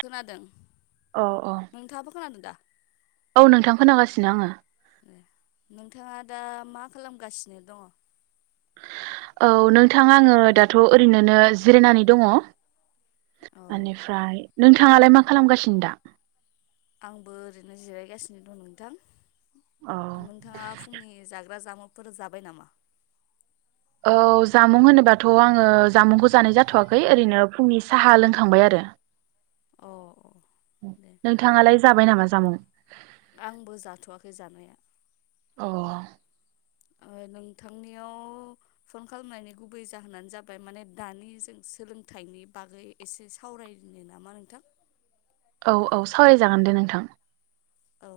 खोनादों अ नोंथाङाबो खोनादों दा? औ नोंथां खोनागासिनो आङो। नोंथाङा दा मा खालामगासिनो दङ? औ नोंथां आङो दाथ' ओरैनोनो जिरायनानै दङ। औ आनिफ्राय नोंथाङालाय मा खालामगासिनो दा? आंबो ओरैनो जिरायगासिनो दं नोंथां। औ नोंथाङा फुंनि जाग्रा जामु फोर जाबाय नामा? औ जामुं होनोबाथ' आङो जामुंखौ जानाय जाथ'वाखै ओरैनो फुंनि साहा लोंखांबाय आरो अ अ दे नोंथाङालाय? जाबाय नामा जामुं? आंबो जाथ'वाखै जानाया अ ओ नोंथांनियाव फन खालामनायनि गुबै जाहोनानो जाबाय माने दानि जों सोलोंथाइनि बागै एसे सावरायनो नामा नोंथां औ औ सावरायजागोन दे नोंथां औ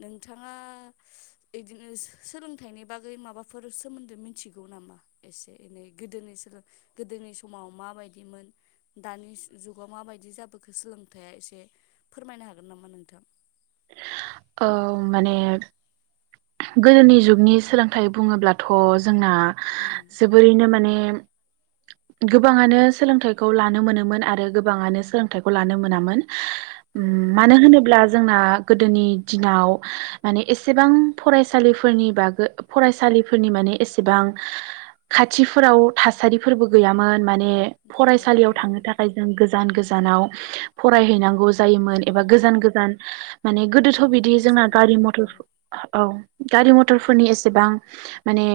नोंथाङा बिदिनो सोलोंथाइनि बागै माबाफोर सोमोनदै मिथिगौ नामा? एसे एनै गोदोनि समाव माबादिमोन दानि जुगाव माबादि जाबोखो सोलोंथाइआ एसे फोरमायनो हागोन? हागोन नामा नोंथां? औ माने गोदोनि जुगनि सोलोंथाइ बुङोब्लाथ' जोंना उम जोबोरैनो माने गोबाङानो सोलोंथाइखौ लानो मोनोमोन आरो गोबाङानो सोलोंथाइखौ लानो मोनामोन औ उम औ मानो होनोब्ला जोंना गोदोनि दिनाव माने एसेबां फरायसालिफोरनि बागै फरायसालिफोरनि माने एसेबां खाथिफोराव थासारिफोरबो गैयामोन माने गै औ फरायसालियाव थांनो गैयामोन थाखाय जों गोजान गोजानाव फरायहैनांगौ जायोमोन औ एबा गोजान गोजान माने गोदोथ' थांनो बिदि गोनां जोंना जायोमोन गारि औ मथर गारि मथरफोरनि एसेबां माने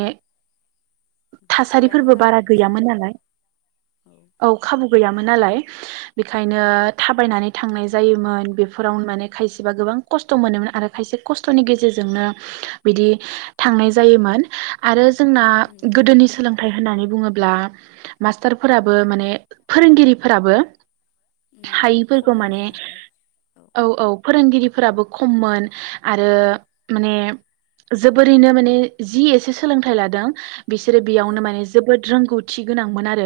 गैयामोन थासारिफोरबो आरो बारा खाबु गैयामोन नालाय औ खाबु गैयामोन नालाय उम बेखायनो थाबायनानै थांनाय जायोमोन बेफोराव माने खायसेबा गोबां खस्थ' मोनोमोन आरो खायसे खस्थ'नि गेजेरजोंनो बिदि थांनाय जायोमोन आरो जोंना उम उम गोदोनि सोलोंथाइ होननानै बुङोब्ला मास्टारफोराबो माने फोरोंगिरिफोराबो उम हायिफोरखौ माने खममोन आरो औ औ फोरोंगिरिफोराबो खममोन आरो माने जोबोरैनो माने जि एसे सोलोंथाइ लादों बिसोरो औ बेयावनो माने जोबोद रोंगौथि गोनांमोन आरो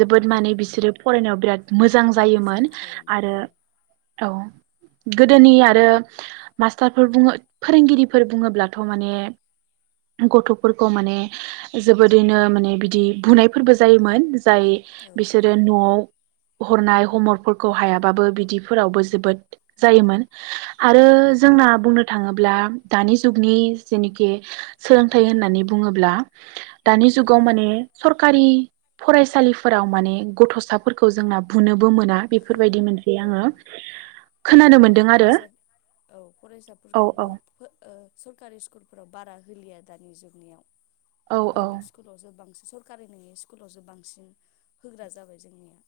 जोबोद औ माने बिसोरो औ फरायनायाव बिराद मोजां जायोमोन रोंखायोमोन आरो औ औ गोदोनि आरो मास्टारफोर बुङो फोरोंगिरि फोर बुङोब्लाथ' माने गथ'फोरखौ माने जोबोरैनो माने बिदि बुनायफोरबो जायोमोन जाय औ औ बिसोरो न'आव हरनाय हम वर्कफोरखौ हायाबाबो बिदिफोरावबो जोबोद जायोमोन। आरो औ जोंना बुंनो थाङोब्ला दानि जुगनि जेनोखि सोलोंथाइ होननानै बुङोब्ला दानि उम जुगाव माने सरकारि फरायसालिफोराव माने गथ'साफोरखौ जोंना बुंनो बो मोना हो बेफोरबायदि मोनसे औ आङो औ खोनानो मोनदों आरो औ औ औ। फरायसाफोरखौबो ओ सरकारि स्कुलफोराव बारा होलिया दानि जुगनियाव औ औ प्राइभेट स्कुलावसो बांसि सरकारि नोङै स्कुलावसो बांसिन होग्रा जाबाय जोंनिया।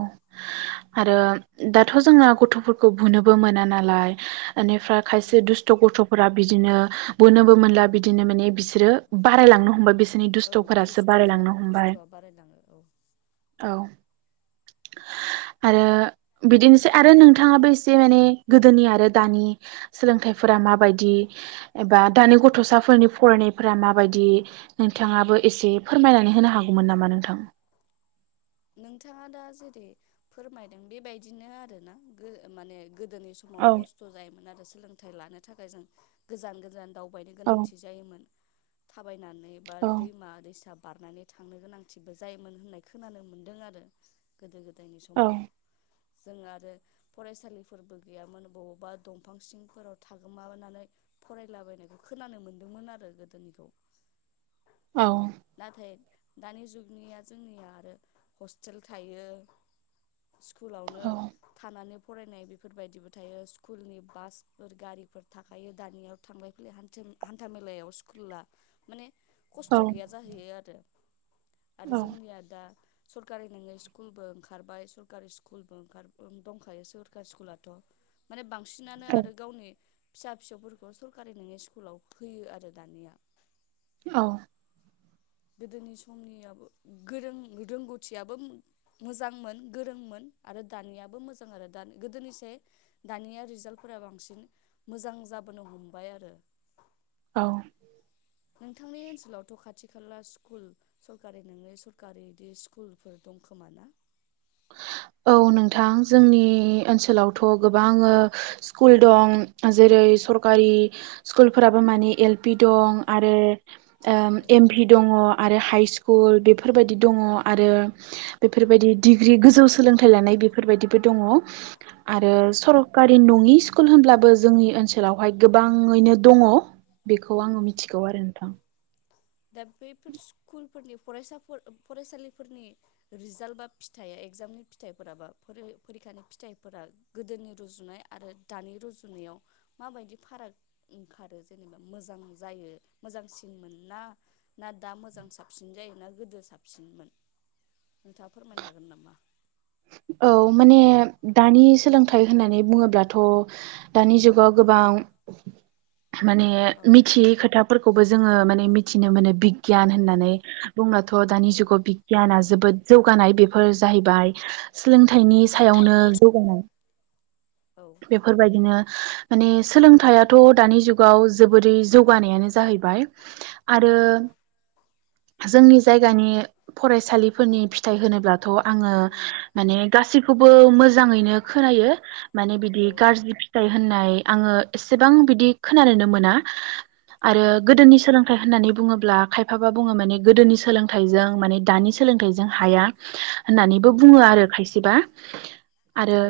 औ आरो दाथ' जोङा गथ'फोरखौ बुनोबो मोना नालाय ओनिफ्राय उम खायसे दुस्थ' गथ'फोरा बिदिनो बुनोबो मोनला बिदिनो माने बिसोरो बारायलांनो हमबाय बि सिनि औ दुस्थ'फोरासो दुस्थ' जा बारायलांनो हमबाय दुस्थ'आ बारायलाङो औ औ। आरो बिदिनोसै आरो नोंथाङाबो एसे माने गोदोनि आरो दानि सोलोंथाइफोरा माबायदि एबा दानि गथ'साफोरनि फरायनायफोरा माबायदि नोंथाङाबो एसे फोरमायनानै होनो हागौमोन नामा नोंथां? नोंथाङा दा जेरै फोरमायदों बेबायदिनो आरो ना गो माने गोदोनि समाव औ खस्थ' जायोमोन आरो सोलोंथाइ लानो थाखाय जों। गोजान गोजान दाउ बायनो औ गोनांथि जायोमोन थाबायनान नै बा औ दैमा दैसा बारनानै थांनो गोनांथिबो जायोमोन होननाय खोनानो मोन दों आरो गोदो गोद दायनि औ समाव। जों आरो फरायसालिफोरबो गैयामोन बबावबा दंफां सिंफोराव थागोमानानै फरायलाबायनायखौ खोनानो मोनदोंमोन आरो गोदोनिखौ। औ नाथाय दानि जुगनिया जोंनिया आरो हस्टेल थायो स्कुलावनो थानानै फरायनाय बेफोरबायदिबो थायो स्कुलनि बासफोर गारिफोर थाखायो दानियाव थांलाय फैलाय हानथिम हान्था मेलायाव स्कुला माने खस्थ' औ गैया जाहैयो आरो। आरो जोंनिया दा सरकारि नोङै स्कुलबो ओंखारबाय सरकारि स्कुलबो ओंखार दंखायो सरकारि स्कुलाथ' माने बां बांसिनानो औ आरो गावनि फिसा फिसौफोरखौ सरकारि नोङै स्कुलाव होयो आरो दानिया। औ गोदोनि समनियाबो गोरों रोंगौथियाबो मोजांमोन गोरोंमोन आरो दानियाबो मोजां आरो द गोदोनिस दानिया रिजाल्टफोरा बांसिन मोजां जाबोनो हमबाय आरो। औ नोंथांनि ओनसोलावथ' खाथि खाला स्कुल सरखारि नोङै सरखारि बिदि स्कुलफोर दंखोमा ना? औ नोंथां जोंनि ओनसोलावथ' गोबां ओ स्कुल दं जेरै सरकारि स्कुलफोराबो मानिे एल पि औ दं आरो ओ औ एम भि दङ आरो हाइई स्कुल स्कुल बेफोरबायदि दङ आरो बेफोरबायदि डिग्रि गोजौ सोलोंथाइ लानाय बेफोरबायदिबो दङ। औ आरो उम सरकारि नङि स्कुल होनब्लाबो जोंनि ओनसोलावहाय गोबाङैनो दङ। बेखौ आङो उम मिथिगौ आरो नोंथां। दा बेफोर स्कुल फोरनि फरायसाफोर फरायसालिफोरनि रिजाल्ट बा फिथाइ एगजामनि फिथाइफोरा बा फरिखानि फिथाइफोरा गोदोनि रुजुनाय आरो दानि रुजुनायाव माबायदि फाराग ओंखारो जेनेबा मोजां जायो मोजांसिन मोनना ना दा मोजां साबसिन जायो ना गोदो साबसिनमोन नोंथाङा फोरमायनो हागोन नामा? औ माने दानि सोलोंथाइ होननानै बुङोब्लाथ' दानि जुगाव गोबां माने औ मिथियै खोथा फोरखौबो जोङो माने मिथिनो मोनो। औ बिगियान औ होननानै बुंब्लाथ' दानि औ जुगाव बिगियाना जोबोद जौ जौगानाय बेफोर जाहैबाय सोलोंथाइनि सायावनो औ जौगानाय औ बेफोरबायदिनो माने सोलोंथाइयाथ' दानि जुगाव जोबोरै जौगानायानो जाहैबाय। आरो उम उम जोंनि जायगानि फरायसालिफोरनि फिथाइ होनोब्लाथ' आङो उम माने गासैखौबो मोजां मोजाङैनो खोनायो माने औ बिदि गाज्रि फिथाइ होननाय आङो एसेबां बिदि खोनानोनो मोना। आरो गोदोनि सोलोंथाइ होननानै बुङोब्ला खायफाबा बुङो माने गोदोनि सोलोंथाइजों माने दानि सोलोंथाइजों हाया होननानै उम बुङो आरो खायसेबा [inaudible] आरो औ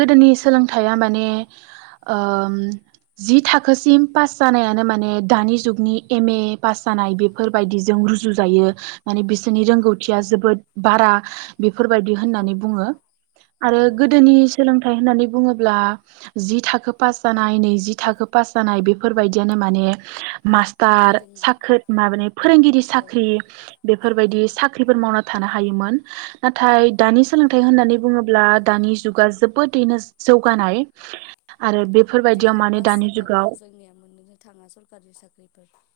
गोदोनि सोलोंथाइया माने जि थाखोसिम पास जानायानो माने दानि जुगनि एम ए पास जानाय बेफोरबायदिजों रुजु जायो माने बिसोरनि रोंगौथिया जोबोद बारा बेफोर बेफोरबायदि औ होननानै बुङो आरो औ औ गोदोनि सोलोंथाइ होननानै बुङोब्ला ब्ला जि थाखो पास जानाय नैजि थाखो पास जानाय बेफोरबायदियानो माने मास्टार गोरों साख्रि माबाने फोरोंगिरि औ साख्रि बेफोरबायदि साख्रि साख्रिफोर मावना थानो हायोमोन। नाथाय दानि औ सोलोंथाइ होननानै बुङोब्ला। दानि जुगा जोबोदैनो जौगानाय। आरो बेफोरबायदियाव डिग्रि माने पास दानि जाबाबो जुगाव जोंनिया मोननोनो थाङा सरखारि साख्रिफोर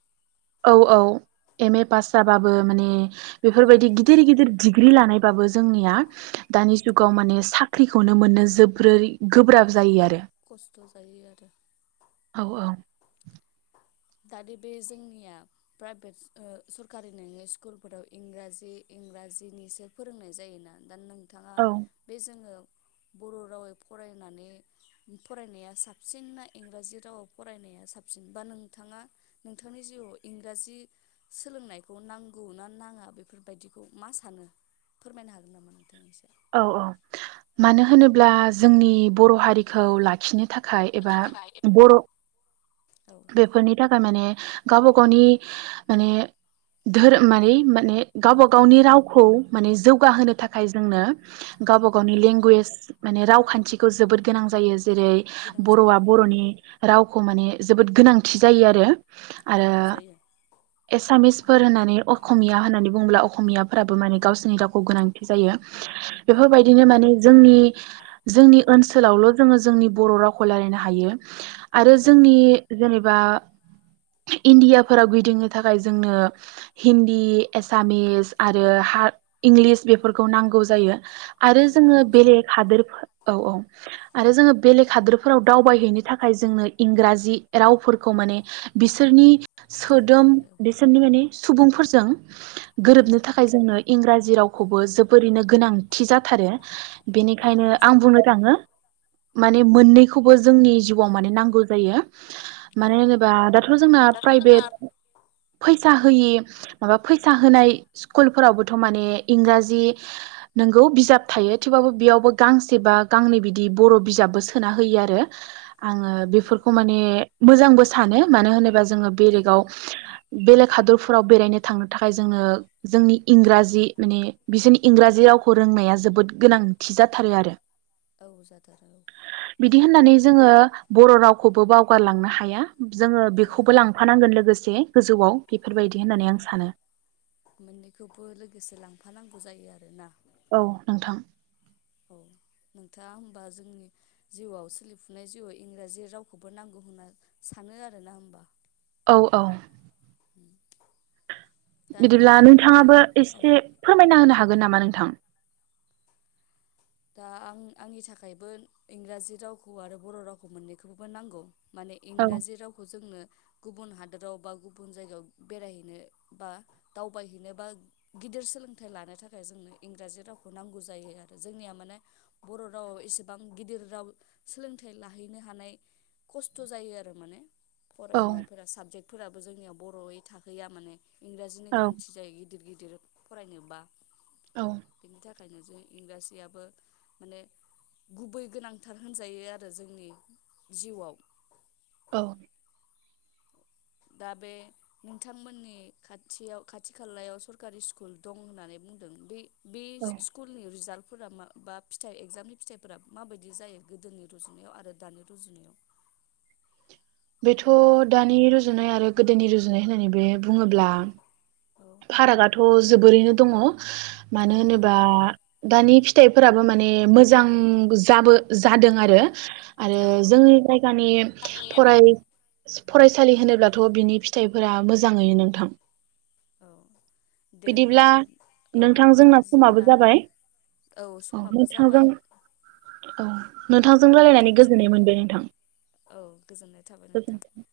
औ औ एम ए पास जाबाबो माने मोननो बेफोरबायदि थाङा गिदिर गिदिर दिग्रि थानायबाबो जोंनिया दानि जुगाव माने साख्रिखौनो मोननो जोबोरै गोब्राब जायो आरो। खस्थ' जायो आरो। औ औ दानि बे जोंनिया प्राइभेट सरखारि नङै स्कुलफोराव इंराजि इंराजिनिसो फोरोंनाय जायोना दा नों। नोंथाङा औ बे जोङो बर' रावै फरायनानै फरायनाया साबसिन ना इंराजि रावाव फरायनाया साबसिन बा नों नोंथाङा नोंथांनि जिउआव इंराजि सोलोंनायखौ नांगौ ना नाङा बेफोरबायदिखौ मा सानो फोरमायनो हागोन नामा नोंथांनिसम? औ औ मानो होनोब्ला जोंनि बर' हारिखौ लाखिनो थाखाय खाय एबा थाखाय बर' औ बेफोरनि थाखाय माने गावबा गावनि माने धोरोम माने औ गावबा औ गावनि रावखौ माने जौगाहोनो थाखाय जोंनो गावबा गावनि औ लेंगुवेज माने रावखान्थिखौ जोबोद गोनां जायो। जेरै गोनां जायो बर'आ औ बर'नि राव खौ माने जोबोद गोनांथि जायो आरो आरो औ जायो एसामिसफोर होननानै असमिया होननानै बुङोब्ला असमियाफोराबो माने गावसोरनि रावखौ गोनां। जायो। औ बेफोरबायदिनो माने जोंनि जोंनि ओनसोलावल' जोङो जोंनि बर' रावखौ रायलायनो हायो। आरो औ जोंनि। जेनेबा इणडिया फोराव गिदिंनो थाखाय जोंनो हिन्दी एसामिस आरो हा इंलिस बेफोरखौ नांगौ। आरो औ जोङो नांगौ जायो बेलेग हादरफोराव औ औ जोङो बेलेग हादरफोराव दावबायनाय हैनो थाखाय जोंनो इंराजि जि रावफोरखौ माने बिसोरनि नांगौ सोदोम जायो औ बिसोरनि माने सुबुंफोरजों औ गोरोबनो थाखाय जोंनो इंराजि रावखौबो जोबोरैनो गोनांथि जाथारो बेनिखायनो नांगौ आं जायो बुंनो थाङो माने मोननैखौबो जोंनि जिउआव माने नांगौ जायो। औ मानो औ होनोबा दाथ जोंना दाथ' जोंना प्राइभेट फैसा होयि माबा फै सा होनाय स्कुलफोरावबोथ माने इंराजि नोंगौ बिजाब थायो थेवबाबो बेयावबो गांसे बा गांनै बिदि बर' बिजाबबो सोना होयो आरो। आङो बेफोरखौ माने मोजांबो सानो मानो होनोबा जों जोङो औ बेलेगाव बेलैग हादरफोराव बेरायनो थांनो थाखाय जोंनो जोंनि इंराजि माने बिसोरनि इंराजि रावखौ रोंनाया जोबोद गोनांथि जाथारो आरो। औ जाथारो औ बिदि होननानै जोङो बर' राव खौबो बावगारलांनो हाया। जोङो हाया बेखौबो औ लांफानांगोन लोगोसे गोजौआव बेफोरबायदि होननानै आं सानो मोननैखौबो लोगोसे लांफानांगौ जायो आरो। [inaudible] औ नोंथां औ नोंथाङा होनबा जोंनि जिउआव सोलिफुनाय जिउवाव इंराजि रावखौबो नांगौ होनना सानो आरोना होनबा? औ औ दा बिदिब्ला नोंथांमोननि नोंथाङाबो औ एसे फोरमायना होनो हा गोन नामा नोंथां? दा आं आंनि थाखायबो इंराजि रावखौ आरो बर' रावखौ मोननैखौबो नांगौ। माने औ इंराजि रावखौ जोंनो गुबुन हादोराव बा गुबुन जायगायाव बेरायहैनो बा दावबायहैनो बा गिदिर सोलोंथाइ लानो थाखाय जोंनो इंराजि रावखौ नांगौ जायो आरो जोंनिया माने बर' रावाव एसेबां गिदिर राव सोलोंथाइ लाहैनो हानाय खस्थ जायो आरो माने औ फरायनायफोरा साबजेक्ट फोराबो जोंनियाव बर'यै थाहैया माने इंराजिनि औ गोनांथि जायो। गिदिर गिदिर फरायनोबा औ खायनो जों इंराजियाबो माने गुबै गोनांथार होनजायो आरो जोंनि जिउवाव। औ दा बे नोंथांमोननि खाथियाव खाथि खालायाव सरकारि स्कुल दं होननानै बुंदों बै बे औ स्कुलनि रिजाल्ट फोरा मा बा फिथाइ एगजामनि फिथाइफोरा माबायदि जायो गोदोनि रुजुनायाव आरो दानि रुजुनायाव? बेथ' दानि रुजुनाय आरो गोदोनि रुजुनाय होननानै बे बुङोब्ला औ फारागाथ' जोबोरैनो दङ मानो औ होनोबा दानि [unintelligible] फिथाइफोराबो माने मोजां जाबो जादों आरो आरो औ औ जोंनि जायगानि माने फराय फरायसालि होनोब्लाथ' बिनि फिथाइफोरा मोजाङैनो नोंथां औ दे होमबा बिदिब्ला औ नोंथां नोंथांजोंना समाबो जोंना जाबाय औ समाबो नोंथांजों जाबाय औ नोंथांजों औ नोंथां रायलायनानै गोजोननाय मोनबाय नोंथां औ गोजोननाय थाबाय नोंथां गोजोन्थों